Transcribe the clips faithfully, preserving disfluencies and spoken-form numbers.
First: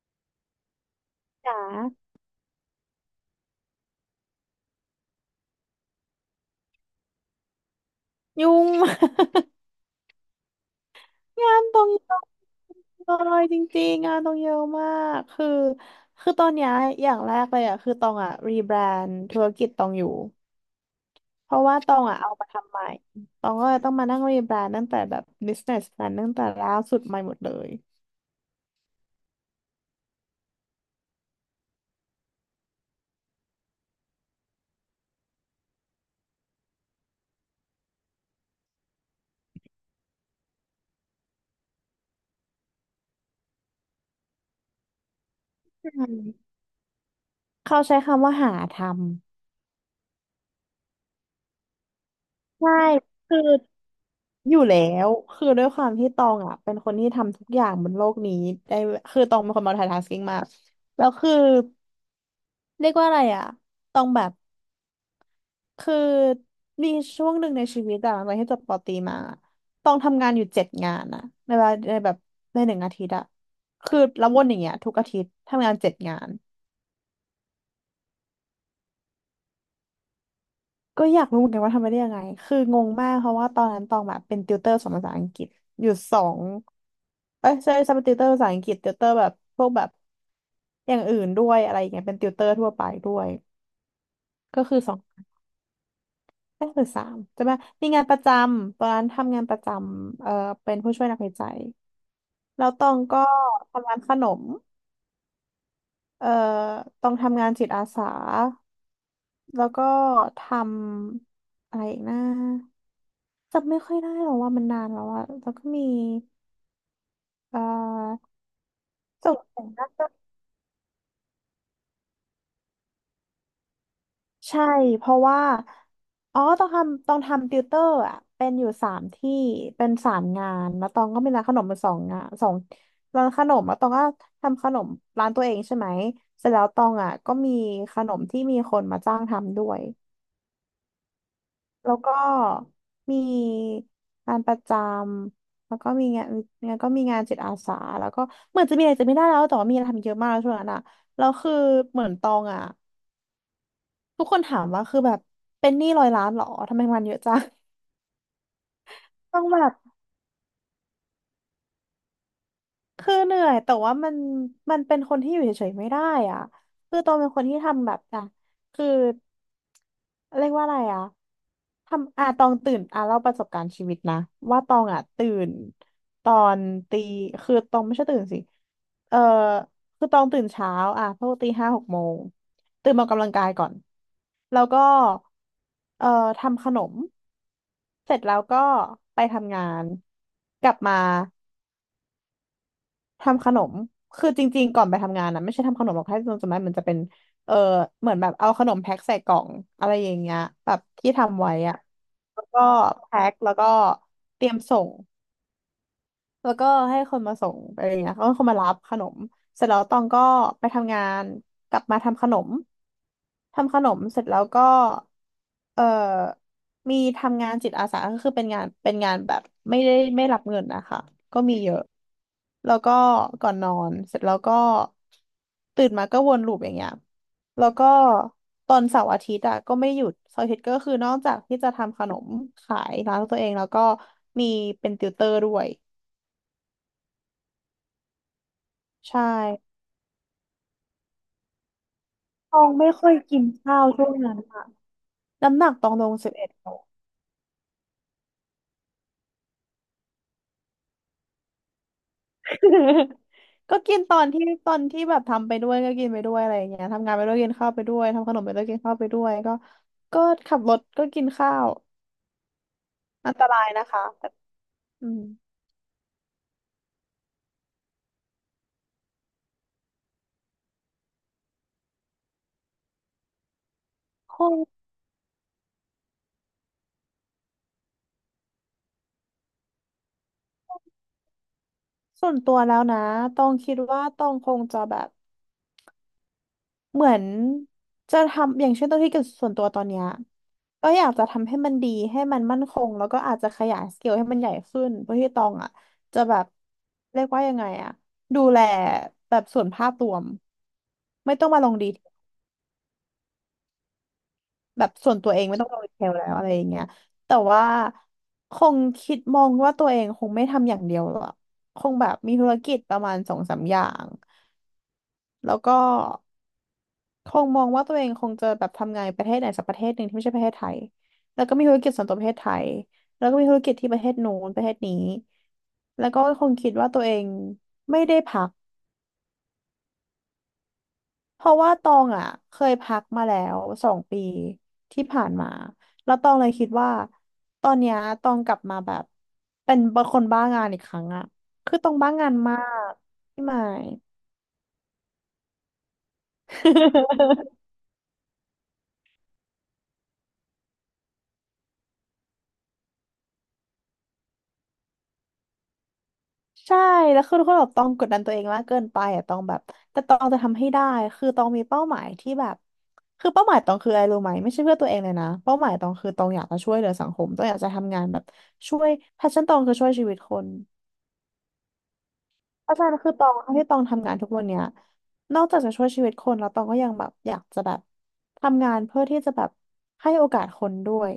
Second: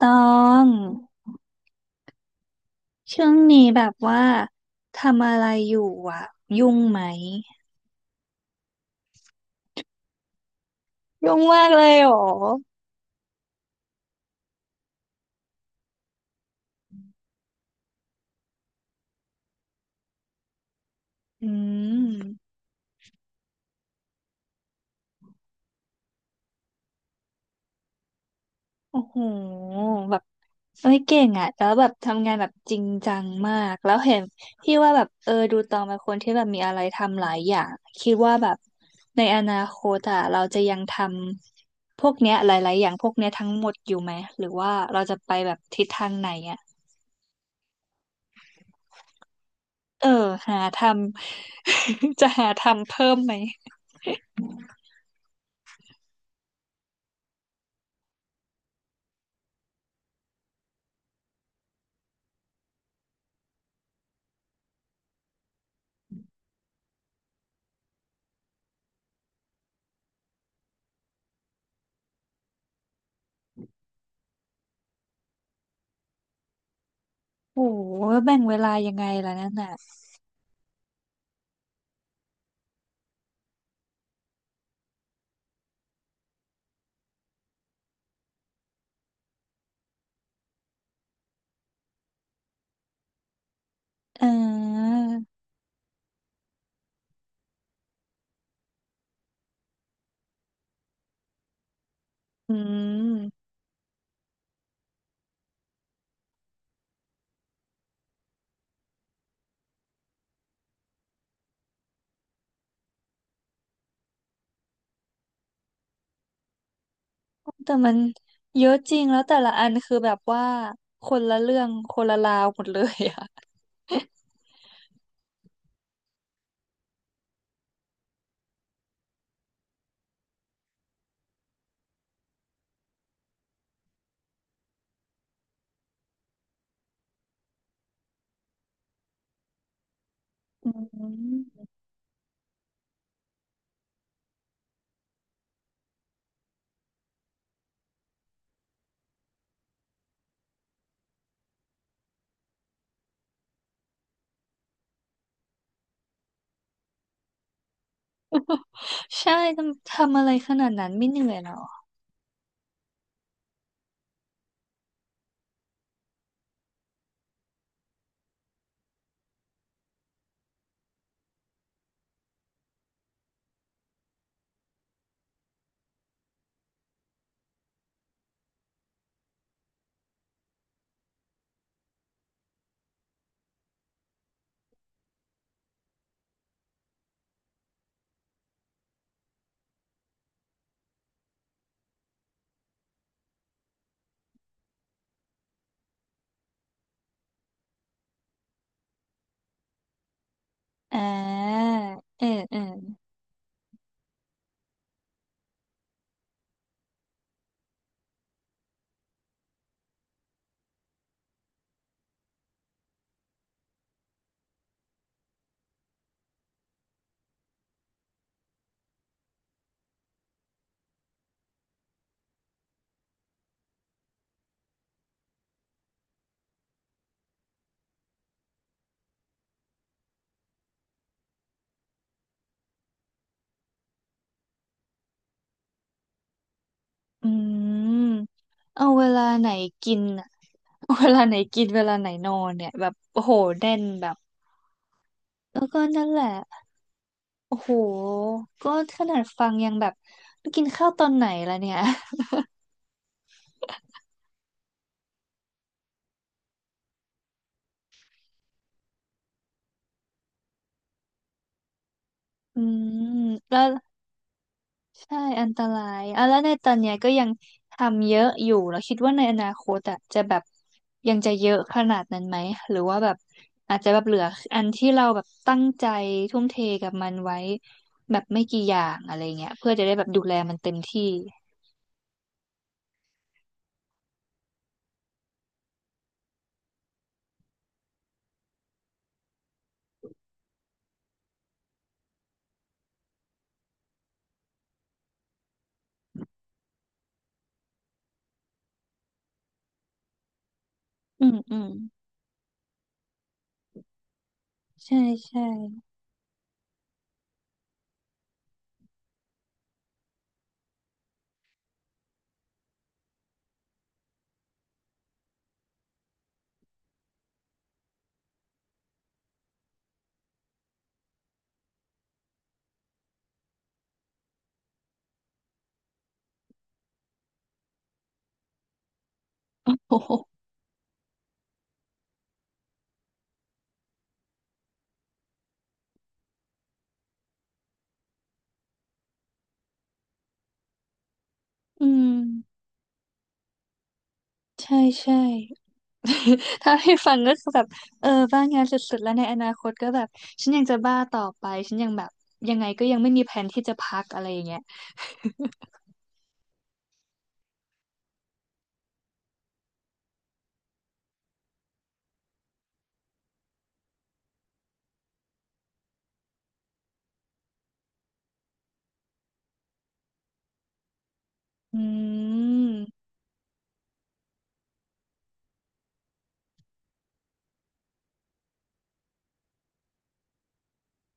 ตองจ๋าช่วงนี้แบบว่าทำอะไรอยู่อ่ะยุ่งไหมยุ่ง มาก ยุ่ง งามานกตรเลงยเหเยรออะมากเลยจริงๆงานตรงเยอะมากคือคือตอนเนี้ยอย่างแรกเลยอ่ะคือตองอ่ะรีแบรนด์ธุรกิจตองอยู่อืเพราะว่าตองอ่ะเอามามทำใหม่ตองก็เลยต้องมานั่งรีแบรนด์ตั้งแต่แบบ business plan ตั้งแต่ล่าสุดใหม่หมดเลยโอ้โหแบบเอ้ยเก่งอ่ะแล้วแบบทำงานแบบจริงจังมากแล้วเห็นพี่ว่าแบบเออดูตองเป็นคนที่แบบมีอะไรทำหลายอย่างคิดว่าแบบในอนาคตอ่ะเราจะยังทำพวกเนี้ยหลายๆอย่างพวกเนี้ยทั้งหมดอยู่ไหมหรือว่าเราจะไปแบบทิศอืทางไหนมอ่ะ เขาใช้คำว่าหาทำเออหาทำ จะหาใช่ทำเพิ่มไหมคืออยู่แล้วคือด้วยความที่ตองอ่ะเป็นคนที่ทำทุกอย่างบนโลกนี้ได้คือตองเป็นคน multitasking มากแล้วคือ เรียกว่าอะไรอ่ะต้องแบบคือมีช่วงหนึ่งในชีวิตอะหลังจากที่จบปอตรีมาต้องทำงานอยู่เจ็ดงานอะในเวลาในแบบในหนึ่งอาทิตย์อะคือแล้ววนอย่างเงี้ยทุกอาทิตย์ทำงานเจ็ดงานโอ้โหแบ่งเวลายังไงล่ะนั่นน่ะก็อยากรู้เหมือนกันว่าทำไปได้ยังไงคืองงมากเพราะว่าตอนนั้นตองแบบเป็นติวเตอร์สอนภาษาอังกฤษอยู่สองเอ้ยใช่ใช่เป็นติวเตอร์ภาษาอังกฤษติวเตอร์แบบพวกแบบอย่างอื่นด้วยอะไรอย่างเงี้ยเป็นติวเตอร์ทั่วไปด้วยเก็คืออสออง นักศึกษามจะมามีงานประจำตอนนั้นทำงานประจำเอ่อเป็นผู้ช่วยนักวิจัยอืแล้วตองก็มทำงานขนมเอ่อตองทำงานจิตอาสาแล้วก็ทำอะไรอีกนะจำไม่ค่อยได้หรอกว่ามันนานแล้วอะแล้วก็มีเอ่แต่มันอเยอะจริงแล้วส่แต่งละเสริอัมนด้า คือแบบว่าคนละเรื่องคนละราวหมดเลยอะ ใช่เพราะว่าอ๋อต้องทำต้องทำติวเตอร์อ่ะเป็นอยู่สามที่เป็นสามงานแล้วตองก็มีร้านขนมมาสองงานสองร้านขนมแล้วตองก็ทำขนมร้านตัวเองใช่ไหมเสร็จแล้วตองอ่ะก็มีขนมที่มีคนมาจ้างทำด้วยอืมแล้วก็มีงานประจำแล้วก็มีงานงานก็มีงานจิตอาสาแล้วก็เหมือนจะมีอะไรจะไม่ได้แล้วแต่ว่ามีอะไรทำเยอะมากช่วงนั้นอ่ะแล้วคือเหมือนตองอ่ะ ทุกคนถามว่าคือแบบเป็นหนี้ร้อยล้านเหรอทำไมมันเยอะจัง ใช่ ต้องแบบทำทำอะไรขนาดนั้นไม่เหนื่อยหรอคือเหนื่อยแต่ว่ามันมันเป็นคนที่อยู่เฉยๆไม่ได้อ่ะคือตองเป็นคนที่ทำแบบอ่ะคือเรียกว่าอะไรอ่ะทำอ่ะตองตื่นอ่ะเล่าประสบการณ์ชีวิตนะว่าตองอ่ะตื่นตอนตีคือตองไม่ใช่ตื่นสิเออคือตองตื่นเช้าอ่ะพวกตีห้าหกโมงตื่นมาออกกำลังกายก่อน แล้วก็เอ่อทำขนมเสร็จแล้วก็ไปทำงานกลับมาทำขนมคือจริงๆก่อนไปทำงานนะไม่ใช่ทำขนมหรอกแค่จำได้มันจะเป็นเออเหมือนแบบเอาขนมแพ็คใส่กล่องอะไรอย่างเงี้ยแบบอ่ที่ทำไว้าอะเออแล้วเออก็แพ็คแล้วก็เตรียมส่ง แล้วก็ให้คนมาส่งอะไรอย่างเงี้ยก็คนมารับขนมเสร็จแล้วตองก็ไปทำงาน กลับมาทำขนม ทำขนมเสร็จแล้วก็เอ่อมีทำงานจิตอาสาก็คือเป็นงานเป็นงานแบบไม่ได้ไม่รับเงินนะคะก็มีเยอะแล้วก็ก่อนนอนเสร็จแล้วก็ตื่นมาก็วนลูปอย่างเงี้ยแล้วก็ตอนเสาร์อาทิตย์อะก็ไม่หยุดเสาร์อาทิตย์ก็คือนอกจากที่จะทำขนมขายร้านของตัวเองแล้วก็มีเป็นติวเตอร์ด้วย อืมเอาเวใช่ลาไหนกินอะเอาเวลาไหนกินเวลาไหนนอนตอเนี่งยแบไม่บค่อยโอ้โหกินแน่ข้านวช่แบวงบนั้นค่ะน้ำแล้หวนักก็ตองลนั่นงแหสิละ บเอ็ดโล โอ้โหก็ขนาดฟังยังแบบกินข้าวตอนไหนล่ะเนี่ย ก็กินตอนที่ตอนที่แบบทำไปด้วยก็กินไปด้วยอะไรอย่างเงี้ยทำงานไปด้วยกินข้าวไปด้วยทำขนมไปด้วยกินข้าวไปด้วยก็ก็ขับรถก็กินข้าวอืมอันตแล้รายวนะคะแต่อืใช่มอันตรายอ่ะแล้วในตอนเนี้ยก็ยังทำเยอะอยู่แล้วคิดว่าในอนาคตอ่ะจะแบบยังจะเยอะขนาดนั้นไหมหรือว่าแบบอาจจะแบบเหลือคงอันที่เราแบบตั้งใจทุ่มเทกับมันไว้แบบไม่กี่อย่างอะไรเงี้ยเพื่อจะได้แบบดูแลมันเต็มที่ส่วนตัวแล้วนะตองคิดว่าตองคงจะแบบ เหมือนจะทำอย่างเช่นตัวที่เกี่ยวส่วนตัวตอนเนี้ยก็อยากจะทำให้มันดีให้มันมั่นคงแล้วก็อาจจะขยายสเกลให้มันใหญ่ขึ้นเพื่อที่ตองอ่ะจะแบบเรียกว่ายังไงอ่ะดูแลแบบส่วนภาพรวมอืไม่มต้องอืมามลงดีเทลแบบใช่ส่วนตัวเอใช่งไม่ต้องลงดีเทลแล้วอะไรอย่างเงี้ยแต่ว่าคงคิดมองว่าตัวเองคงไม่ทำอย่างเดียวหรอกคงแบบมีธุรกิจประมาณสองสามอย่างแล้วก็ คงมองว่าตัวเองคงจะแบบทำงานประเทศไหนสักประเทศหนึ่งที่ไม่ใช่ประเทศไทยแล้วก็มีธุรกิจส่วนตัวประเทศไทยแล้วก็มีธุรกิจที่ประเทศนู้นประเทศนี้แล้วก็คงคิดว่าตัวเองไม่ได้พักโอ้โหเพราะว่าตองอ่ะเคยพักมาแล้วสองปีที่ผ่านมาแล้วตองเลยคิดว่าตอนเนี้ยตองกลับมาแบบเป็นคนบ้างานอีกครั้งอ่ะคืออืตองบ้ามงานมากพี่หมาย ใช่ใช่ ถ้าให้ฟังก็คือแบ บเออบ้างานสุดๆ แล้วในอนาคตก็แบบ ฉันยังจะบ้าต่อไป ฉันยังแบบ ยังไงก็ยังไม่มีแผนที่จะพักอะไรอย่างเงี้ยใช่แล้วคือทุกคนแบบต้องกดดันตัวเองมากเกินไปอ่ะต้องแบบแต่ต้องจะทำให้ได้คือต้องมีเป้าหมายที่แบบคือเป้าหมายต้องคืออะไรรู้ไหมไม่ใช่เพื่อตัวเองเลยนะเป้าหมายต้องคือต้องอยากจะช่วยเหลือสังคมต้องอยากจะทำงานแบบช่วยแพชชั่นต้องคือช่วยชีวิตคนอืมอาจารย์คือต้องที่ต้องทำงานทุกวันเนี้ยนอกจากจะช่วยชีวิตคนแล้วต้องก็ยังแบบอยากจะแบบทำงานเพื่อที่จะแบบให้โอกาสคนด้วย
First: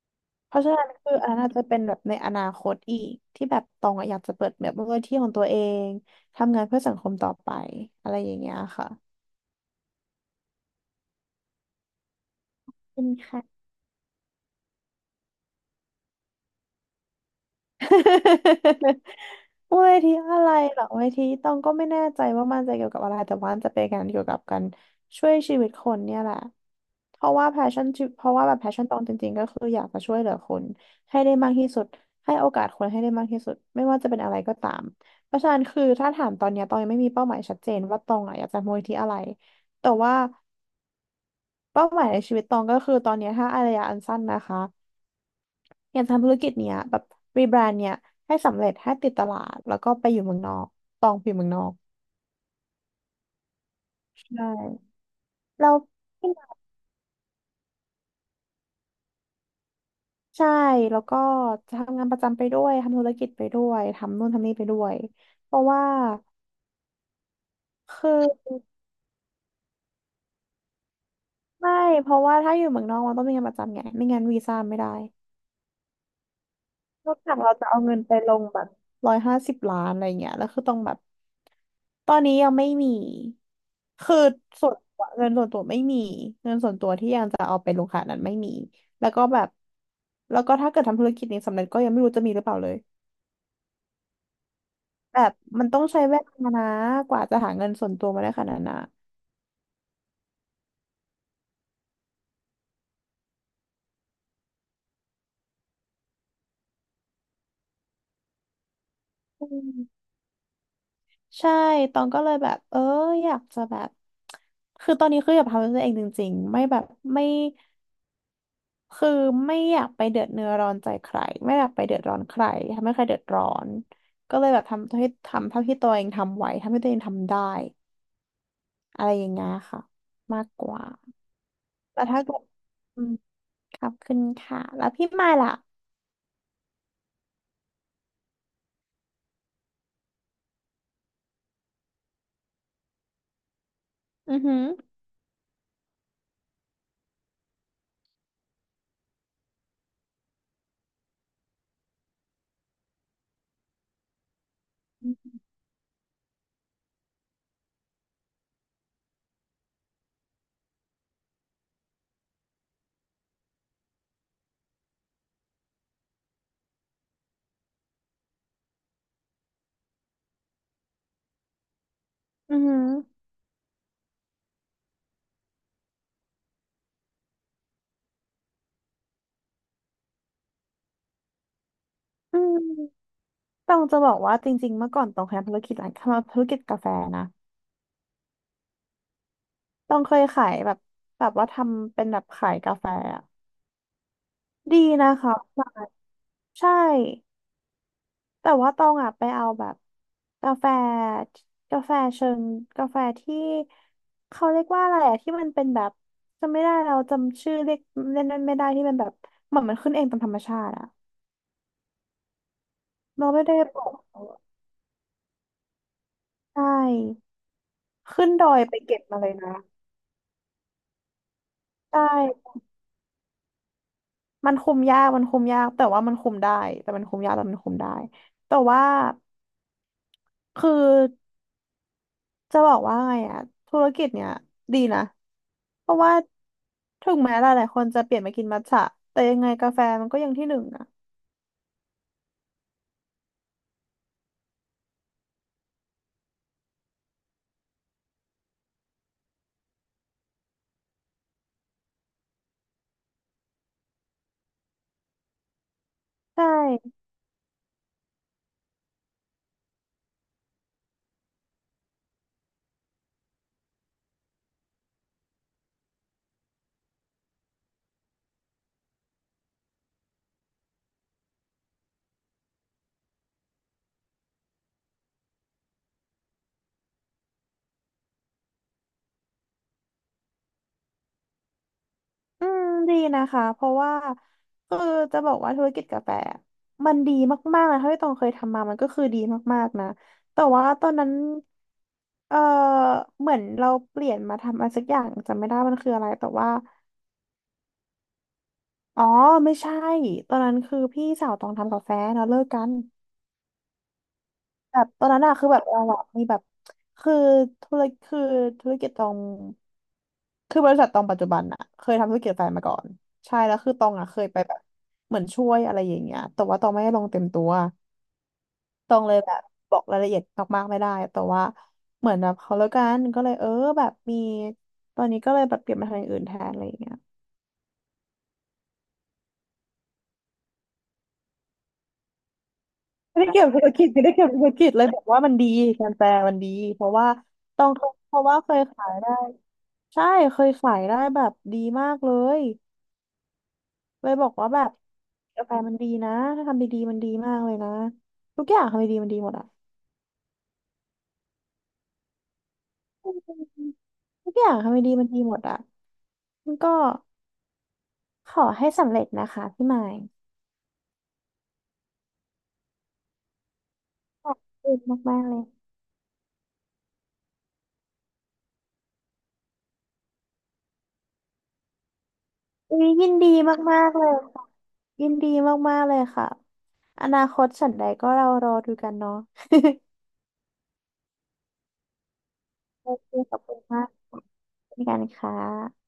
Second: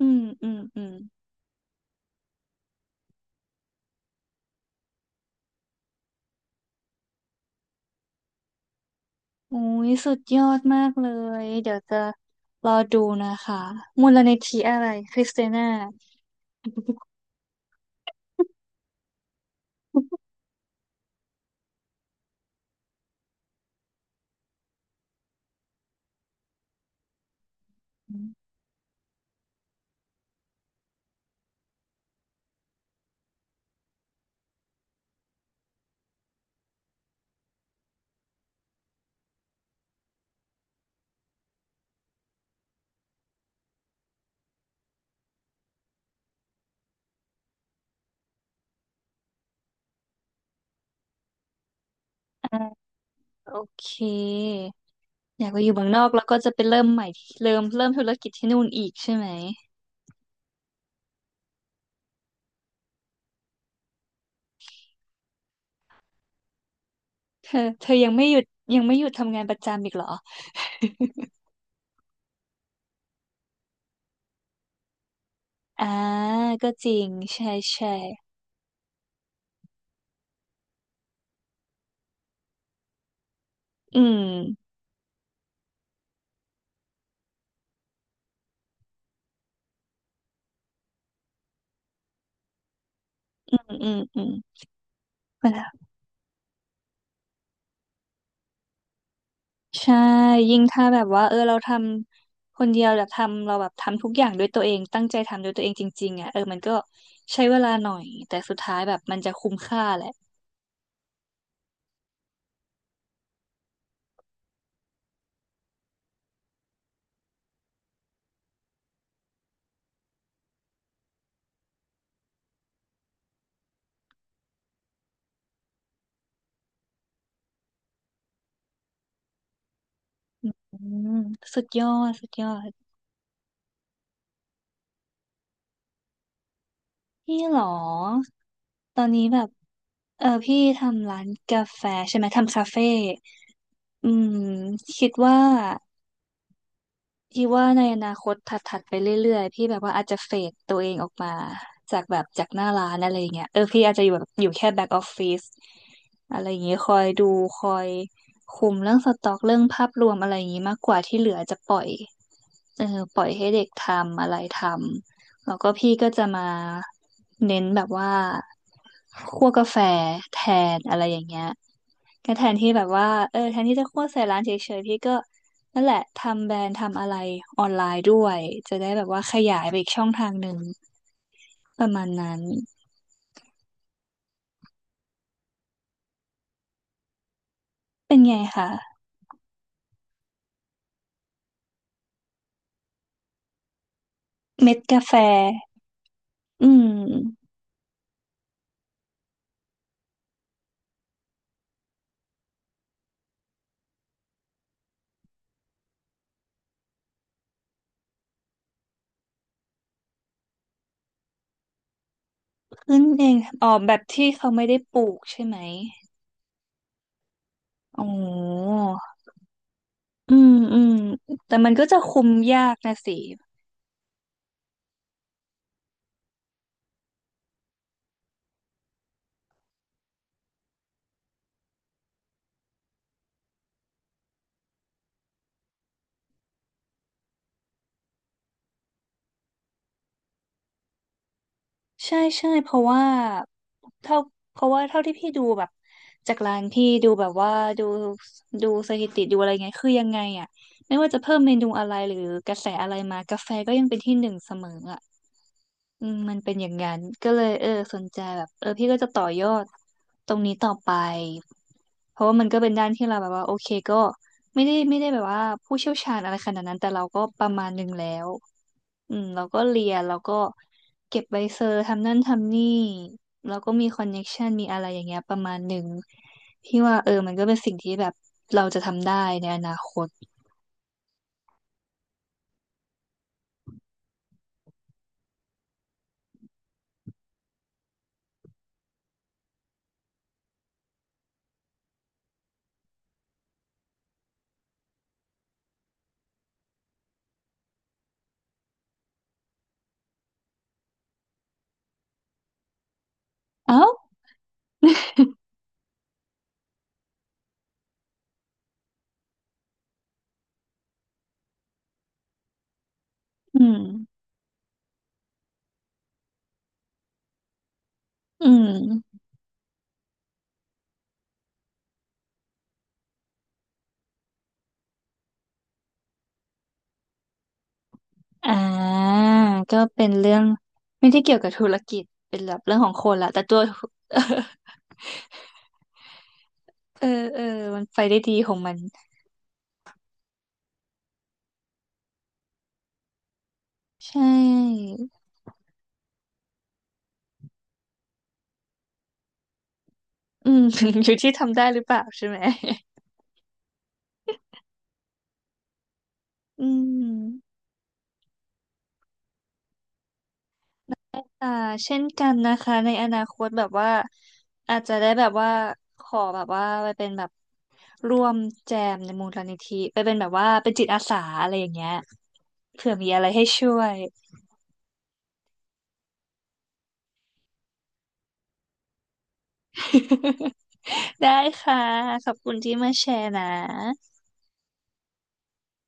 อืมอืเพมราะฉะอืนั้นมคืออันนั้นอาจจะเป็นแบบในอนาคตอีกที่แบบตองอะอยากจะเปิดแบบมูลนิธิของตัวเองทำงานเพื่อสังคมต่อไปอะไรอย่างเงี้ยค่ะโอ้ยสุดยอดมากเลย เดี๋ยวจะรอดูเป็คณนะค่ะ คะมูลนิธิอะไรคริสเตียนา เวที อะไรเหรอเวทีตองก็ไม่แน่ใจว่ามันจะเกี่ยวกับอะไรแต่ว่ามันจะเป็นการเกี่ยวกับการช่วยชีวิตคนเนี่ยแหละเพราะว่าแพชชั่นเพราะว่าแบบแพชชั่นตองจริงๆก็คืออยากจะช่วยเหลือคนให้ได้มากที่สุดให้โอกาสคนให้ได้มากที่สุดไม่ว่าจะเป็นอะไรก็ตามเพราะฉะนั้นคือถ้าถามตอนเนี้ยตองยังไม่มีเป้าหมายชัดเจนว่าตองอะอยากจะมูลที่อะไรแต่ว่าเป้าหมายในชีวิตตองก็คือตอนเนี้ยถ้าระยะอันสั้นนะคะ อยากทำธุรกิจเนี้ยแบบรีแบรนด์เนี้ยให้สำเร็จให้ติดตลาดแล้วก็ไปอยู่เมืองนอกตองไปอยู่เมืองนอกอ่าโอเคใช่อยากไปอแล้ยู่วเมืองนอกแล้วก็จะไปเริ่มใหม่ที่เริ่มเริ่มธุรกิจที่นู่นอีกใช่ไหม ใช่แล้วก็จะทำงานประจำไปด้วยทำธุรกิจไปด้วยทำนู่นทำนี่ไปด้วยเพราะว่าเธอเธอยัคืงไม่หยุดอยังไม่หยุดทำงานประจำอีกเหรอ ไม่เพราะว่าถ้าอยู่เมืองนอกมันต้องมีงานประจำไงไม่งั้นวีซ่าไม่ได้ อ่าก็จริงนอกจากใช่เราจะเอาใช่เงินไปลงแบบร้อยห้าสิบล้านอะไรเงี้ยแล้วคือต้องแบบตอนนี้ยังไม่มีอืคือม ส่วนตัวเงินส่วนตัวไม่มีเงินส่วนตัวที่ยังจะเอาไปลงขนาดนั้นไม่มีแล้วก็แบบแล้วก็ถ้าเกิดทำธุรกิจนี้สำเร็จก็ยังไม่รู้จะมีหรือเปล่าเลยอืมอืมอืมแบบมันมันต้องใช้เวลานะกว่าจะหาเงินส่วนตัวมาได้ขนาดนั้นนะใช่ ยิ่งถ้าแบบว่า เออเราทำคนเดียวแบบทำเราแบบทำทุกอย่างด้วยตัวเอง ตั้งใจทำด้วยตัวเองจริงๆอ่ะเออมันก็ใช้เวลาหน่อย แต่สุดท้ายแบบมันจะอืคุ้มค่าแหมละใช่ตองก็เลยแบบเอออยากจะแบบคือตอนนี้คืออยากทำด้วยตัวเองจริงๆไม่แบบไม่ คือไม่อยากไปเดือดเนื้อร้อนใจใครไม่อยากไปเดือดร้อนใครทำให้ใครเดือดร้อนก็เลยแบบทำให้ทำเท่าที่ตัวเองทำไหวทำให้ตัวเองทำได้อะไรอย่างเงี้ยค่ะมากกอืว่ามสุดยอแต่ดถ้าสุดเกิยดอดอืมขอบคุณค่ะแล้วพี่มายล่ะพี่เหรอ ตอนนี้แบบ เออ พี่ทำร้านกาแฟใช่ไหม ทำคาเฟ่อือืม อหือคิดว่า พี่ว่าในอนาคตถัดๆไปเรื่อยๆพี่แบบว่าอาจจะเฟดตัวเองออกมาจากแบบจากหน้าร้านอะไรอย่างเงี้ยเออพี่อาจจะอยู่แบบอยู่แค่แบ็กออฟฟิศอะไรอย่างงี้คอยดูคอยคุมเรื่องสต็อกเรื่องภาพรวมอะไรอย่างงี้มากกว่าที่เหลือจะปล่อยเออปล่อยให้เด็กทำอะไรทำแล้วก็พี่ก็จะมาเน้นแบบว่าคั่วกาแฟแทนอะไรอย่างเงี้ย ก็แทอืนอที่หือแบบว่าเออแทนที่จะโฆษณาใส่ร้านเฉยๆพี่ก็นั่นแหละทำแบรนด์ทำอะไรออนไลน์ด้วยจะได้แบบว่าขยายไปอีกช่องทางหนึ่งประมาณนั้อืนมต้องจะบอกว่าจริงๆเมื่อก่อนตองเคยทำธุรกิจร้านทำธุรกิจกาแฟนะเป็นไงคะต้องเคยขายแบบแบบว่าทำเป็นแบบขายกาแฟอะเม็ดีดกานะแฟคะขายอืใช่ มแต่ว่าตองอ่ะไปเอาแบบกาแฟกาแฟเชิงกาแฟที่เขาเรียกว่าอะไรอะที่มันเป็นแบบจำไม่ได้เราจำชื่อเรียกเล่นนั้นไม่ได้ที่มันแบบเหมือนมันขึ้นเองตามธรรมชาติอะขึ้นเอเรางไม่ได้อ๋อปลูแบกบที่เขาไม่ได้ปลูกใช่ไหมใช่อ๋อขึ้นดอยไปเก็บมาเลยนะอืมอืมแต่มันก็จะใช่คุมยากนะสิ มันคุมยากมันคุมยากแต่ว่ามันคุมได้แต่มันคุมยากแต่มันคุมได้แต่ว่าคือ จะบอกว่าไงอะธุรกิจเนี่ยดีนะ เพราะว่าถึงแม้หลายๆคนจะเปลี่ยนมากินมัทฉะแต่ยังไงกาแฟมันก็ยังที่หนึ่งนะใช่ใช่เพราะว่าเท่าเพราะว่าเท่าที่พี่ดูแบบจากร้านพี่ดูแบบว่าดูดูสถิติดูอะไรเงี้ยคือยังไงอ่ะไม่ว่าจะเพิ่มเมนูอะไรหรือกระแสอะไรมากาแฟก็ยังเป็นที่หนึ่งเสมออ่ะ อืมมันใชเป็นอย่างนั้่นก็เลยเออสนใจแบบเออพี่ก็จะต่อยอดตรงนี้ต่อไปเพราะว่ามันก็เป็นด้านที่เราแบบว่าโอเคก็ไม่ได้ไม่ได้แบบว่าผู้เชี่ยวชาญอะไรขนาดนั้นแต่เราก็ประมาณหนึ่งแล้วอืมเราก็เรียนเราก็เก็บใบเซอร์ทำนั่นทำนี่เราก็มีคอนเน็กชันมีอะไรอย่างเงี้ยประมาณหนึ่งพี่ว่าเออมันก็เป็นสิ่งที่แบบเราจะทำได้ในอนาคตอืมดีนะคะเพราะว่าคือจะบอกว่าธุรกิจกาแฟมันดีมากๆนะเท่าที่ตองเคยทำมามันก็คือดีมากๆนะแต่ว่าตอนนั้นเออเหมือนเราเปลี่ยนมาทำอะไรสักอย่างจำไม่ได้มันคืออะไรแต่ว่าอ๋อไม่ใช่ตอนนั้นคือพี่สาวตองทำกาแฟแล้วเลิกกัน เอ้าแบบตอนนั้นอะคือแบบเราอะมีแบบคือธุรคือธุรกิจตองคือบริษัทตองปัจจุบันอะเคยทำธุรกิจแฟนมาก่อนใช่แล้วอืคือมตองอะเคยไปแบบเหมือนช่วยอะไรอย่างเงี้ยแต่ว่าตองไม่ได้ลงเต็มตัวอืตองเลม ยแบบบอกรายละเอียดมากๆไม่ได้แต่ว่าเหมือนแบบเขาแล้วกันก็เลยเออแบบมีตอนนี้ก็เลยแบบเปลี่ยนมาทำอย่างอื่นแทนอะไรอย่างเงี้ย อ่าก็เป็นเรื่องไม่ได้เกี่ยวกับธุรกิจเป็นแบบเรื่องของคนไม่ละได้แต่เกี่ยวกัตับว ธุรกิจไม่ได้เกี่ยวกับธุรกิจ เลยบอกว่ามันดีการแปลมันดีเพราะเอว่าอเออต้องมันไปเพได้ราะดีว่าขเคองยมันขายได้ใช่เคยขายได้แบบดีมากเลยเลใชยบอกว่าแบบ่กาแฟมันดีนะถ้าทำดีๆมันดีมากเลยนะทุกอย่างทำดีๆมันดีหมดอ่ะอืม อยู่ที่ทำได้หรือเปล่าใช่ไหม อืมทุกอย่างทำดีๆมันดีหมดอ่ะมัน อืก็มขอให้สำเร็จนะคะพี่หมายอ่าเช่นกันนะคะในอนาคตแบบว่าขอบคุอาณจจะได้มาแบกๆบเลยว่าขอแบบว่าไปเป็นแบบร่วมแจมในมูลนิธิไปเป็นแบบว่าเป็นจิตอาสาอะไรอย่างเงี้ยอุ๊ยเผื่อยิมีนอะไรดีให้ช่มาวกย ๆเลยค่ะยินดีมากๆเลยค่ะอนาคตฉันใดก็เรารอดูกันเนาะ ได้ค่ะ ขอบคุณที่โอมาแชเคร์ขอบนะคุณมากเช่นกันค่ะ